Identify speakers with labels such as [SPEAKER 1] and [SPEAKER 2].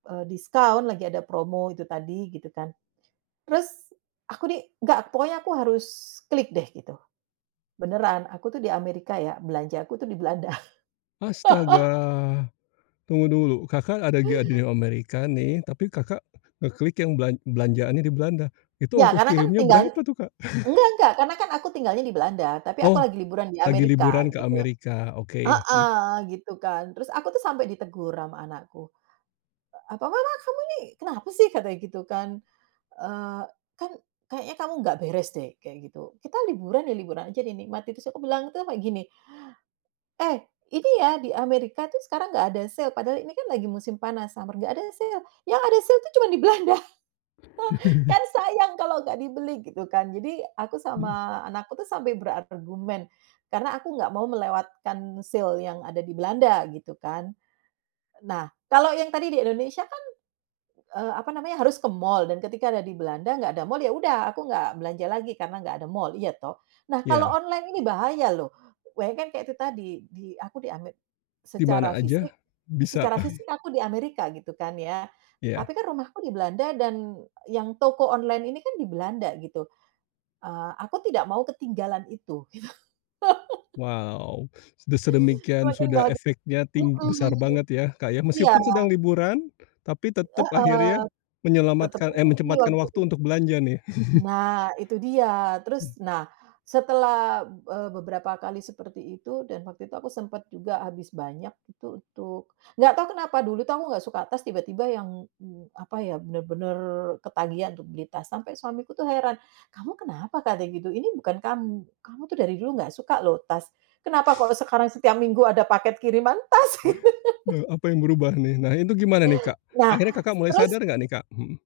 [SPEAKER 1] Eee, diskon, lagi ada promo itu tadi, gitu kan. Terus, aku di enggak, pokoknya aku harus klik deh, gitu. Benaran, aku tuh di Amerika ya, belanjaku tuh di Belanda.
[SPEAKER 2] Astaga. tunggu dulu, Kakak ada lagi di Amerika nih tapi kakak ngeklik yang belan belanjaannya di Belanda, itu
[SPEAKER 1] Iya,
[SPEAKER 2] ongkos
[SPEAKER 1] karena kan
[SPEAKER 2] kirimnya
[SPEAKER 1] tinggalnya
[SPEAKER 2] berapa tuh, Kak?
[SPEAKER 1] enggak enggak, karena aku tinggalnya di Belanda, tapi aku
[SPEAKER 2] Oh
[SPEAKER 1] lagi liburan di
[SPEAKER 2] lagi
[SPEAKER 1] Amerika,
[SPEAKER 2] liburan ke
[SPEAKER 1] gitu
[SPEAKER 2] Amerika. Oke, hmm.
[SPEAKER 1] heeh, gitu kan. Terus aku tuh sampai ditegur ama anakku, apa, "Mamah kamu ini kenapa sih?" katanya, gitu kan. Eee, kan. "Kayanya kamu enggak beres deh." Kaya gitu. "Kita liburan ya liburan aja, dinikmati." Terus aku bilang, itu sampe gini, "Eh ini ya, di Amerika tuh sekarang enggak ada sale, padahal ini kan lagi musim panas, summer, enggak ada sale. Yang ada sale itu cuma di Belanda. Kan sayang kalau enggak dibeli," gitu kan. Jadi aku
[SPEAKER 2] Mhm.
[SPEAKER 1] sama anakku sampai berargumen karena aku enggak mau melewatkan sale yang ada di Belanda, gitu kan. Nah, kalau yang tadi di Indonesia kan, eee, apa namanya, harus ke mall. Dan ketika ada di Belanda enggak ada mall, ya udah aku enggak belanja lagi, karena enggak ada mall, iya toh. Nah, kalau
[SPEAKER 2] Iya.
[SPEAKER 1] online ini bahaya loh. Bayangkan kayak itu tadi, di aku Ame
[SPEAKER 2] Di
[SPEAKER 1] secara
[SPEAKER 2] mana
[SPEAKER 1] fisik
[SPEAKER 2] aja, bisa.
[SPEAKER 1] secara fisik aku di Amerika, gitu kan ya.
[SPEAKER 2] Iya.
[SPEAKER 1] Tapi kan rumahku di Belanda, dan yang toko online ini kan di Belanda, gitu. Eh, aku tidak mau ketinggalan itu, gitu.
[SPEAKER 2] Wow, sudah sedemikian,
[SPEAKER 1] Semakin
[SPEAKER 2] sudah
[SPEAKER 1] baha
[SPEAKER 2] efeknya ting
[SPEAKER 1] heeh.
[SPEAKER 2] besar banget ya, Kak, ya.
[SPEAKER 1] Iya.
[SPEAKER 2] Meskipun sedang liburan, tapi tetap akhirnya
[SPEAKER 1] Heeh. Tetep.
[SPEAKER 2] menyelamatkan, eh, menyempatkan waktu
[SPEAKER 1] [unintelligible]
[SPEAKER 2] untuk belanja, nih.
[SPEAKER 1] Nah, itu dia. Terus,
[SPEAKER 2] Mhm.
[SPEAKER 1] nah, setelah, eee, be-beberapa kali seperti itu, dan waktu itu aku sempat juga habis banyak. Itu untuk, enggak tahu kenapa dulu kamu enggak suka tas, tiba-tiba yang yang apa ya, benar-benar ketagihan untuk beli tas sampai suamiku tuh heran, 'Kamu kenapa?' katanya, gitu. "Ini bukan kamu, kamu tuh dari dulu enggak suka loh tas, kenapa kok sekarang setiap
[SPEAKER 2] Iya.
[SPEAKER 1] minggu ada paket kiriman tas?" Gitu
[SPEAKER 2] Nah, apa yang berubah nih? Nah itu gimana nih, Kak?
[SPEAKER 1] Nah,
[SPEAKER 2] Akhirnya Kakak mulai
[SPEAKER 1] terus
[SPEAKER 2] sadar enggak nih, Kak? Hmm.